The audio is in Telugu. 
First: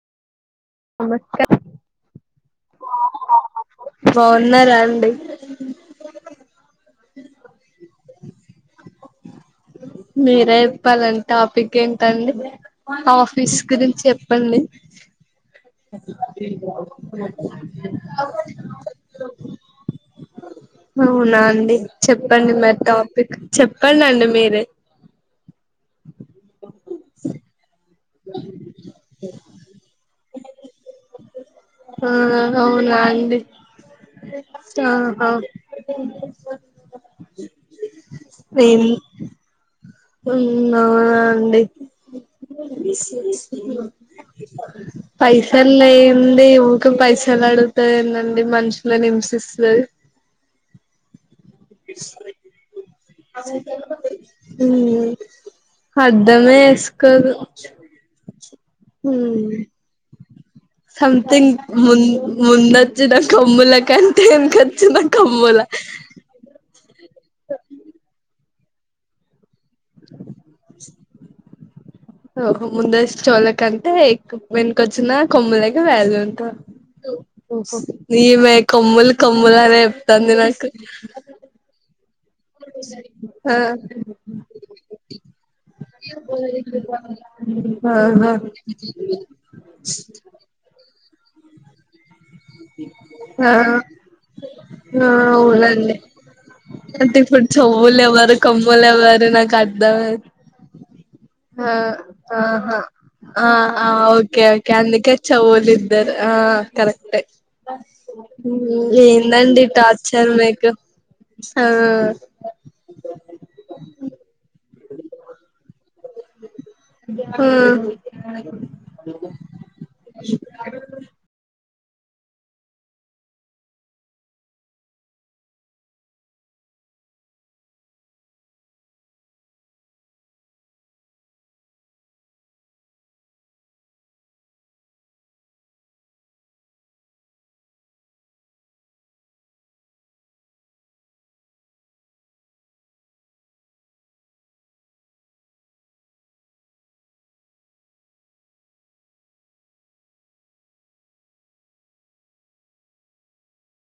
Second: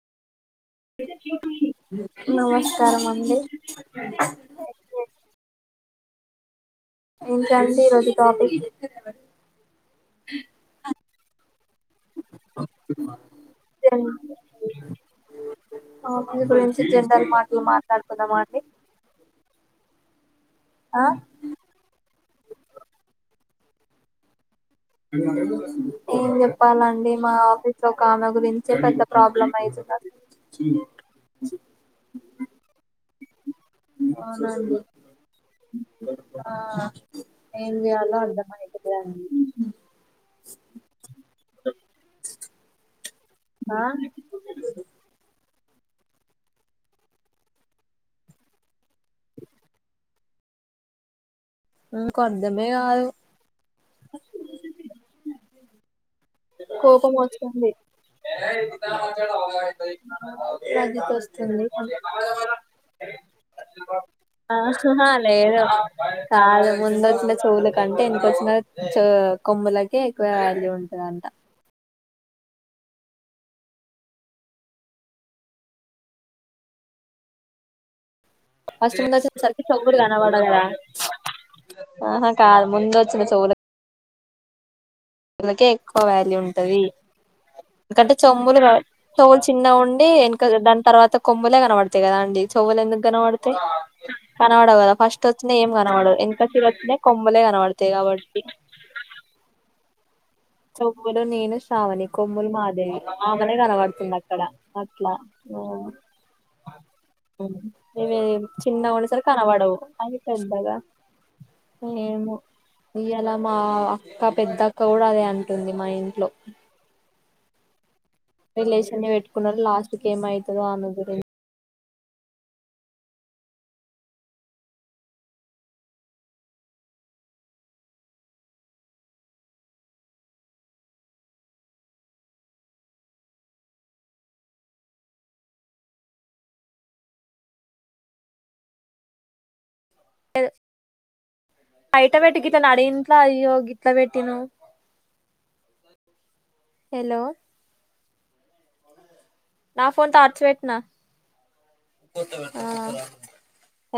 నమస్కారం నమస్కారమండి. బాగున్నారా అండి [unintelligible] ఇంకా అండి ఈరోజు టాపిక్ మీరేప్పాలాండ్ టాప్ పిక్ ఏంటండి. ఆఫీస్ గురించి చెప్పండి. [inaudible] ఆఫీస్ గురించి జనరల్ మాటలు మాట్లాడుకుందామా అండి ఆ అవునా అండి చెప్పండి మరి టాపిక్. చెప్పండండి మీరే ఏం చెప్పాలండి మా ఆఫీస్ లో కాఆమె గురించే పెద్ద ప్రాబ్లం అయితుందస్సల్ ఆ అవునా ఆండి అవునండి ఆ అవున్ ఆ ఏం చేయాలో అర్థం అయితలెదండి. ఉమ్ అవునానండి ఆ [unintelligible] పై తలైవుంది. ఊక పైసలు అడుగుతాదేధండి మనుషుల హింసిస్తది. ఎందుకో అర్థమే గాదు. ఉమ్ మ్ అర్ధమే కోపం ఏస్కోదు వస్తుంది ఉమ్ బాధ్యత సంథింగ్ వస్తుంది ముంద్ ముందొచ్చిన కొమ్ములాకంటే ఎన్కొచ్చిన ఆహహా లేదు కొమ్ములా. కాదు ముందొచ్చిన చెవులకంటే, ఎన్కోచ్చిన చోవ్ కొమ్ములకే ఎక్కువ వ్యాల్యూ ఉం టదంట. ఓహో ముందోస్తు చోవ్లకంటే, ఎక్ వెనుకొచ్చిన కొమ్ములకి వాల్యూ ఉంటా. నిమే ఫస్ట్ కొమ్ములు ముందు వచ్చేసరికి చెవులు కొమ్ములనేప్తంది నాకు. ఆహ ఆ వులకే ఎక్కువ వాల్యూ ఉంటది. ఎందుకంటే ఆహా చోమ్ములు ర్ తోవులు చిన్న ఉండ్ ఎనకల్ దాని తర్వాత కొమ్ముులే కనబడ్ తాయ్ కదా అండి. చెవ్వులు ఎందుకు ఆ కనపడతాయి. కనపడవు కదా, ఆ ఫస్ట్ వచ్చింది ఏం అవునండి కనపడర్ ఎన్క అంటే ఇప్పుడు చెవులు ఎవ్వరు, కొమ్ములు ఎవ్వరు నాకు అర్థమై కొమ్ములు నేను అ శ్రావణి ఆ కొమ్ములు మాదేవి ఆ ఆమెనే ఆ కనబడుతుంది అక్కడ ఓకే ఓకే అట్లా అందుకే చేప్ పోతిద్దరు ఆ కరెక్టే ఇవి ఉమ్మ్ ఏందండి టార్చర్ ప్తుంటగా మీకు ఆ ఏమో ఇయ్యాల మా అక్క పెద్ద అక్క గూడాదే అంటుంది. మా ఇన్ ఆ రిలేషన్ ని పెట్టుకున్నారు లాస్ట్ కి ఏం అయితదో ఆమె గురిన్ లేదు బయట పెట్టి గితనడి ఇంట్లో అయ్యో గిట్ల పెట్టినవ్ హలో నా ఫోన్ టార్చ్ పెట్నా ఆ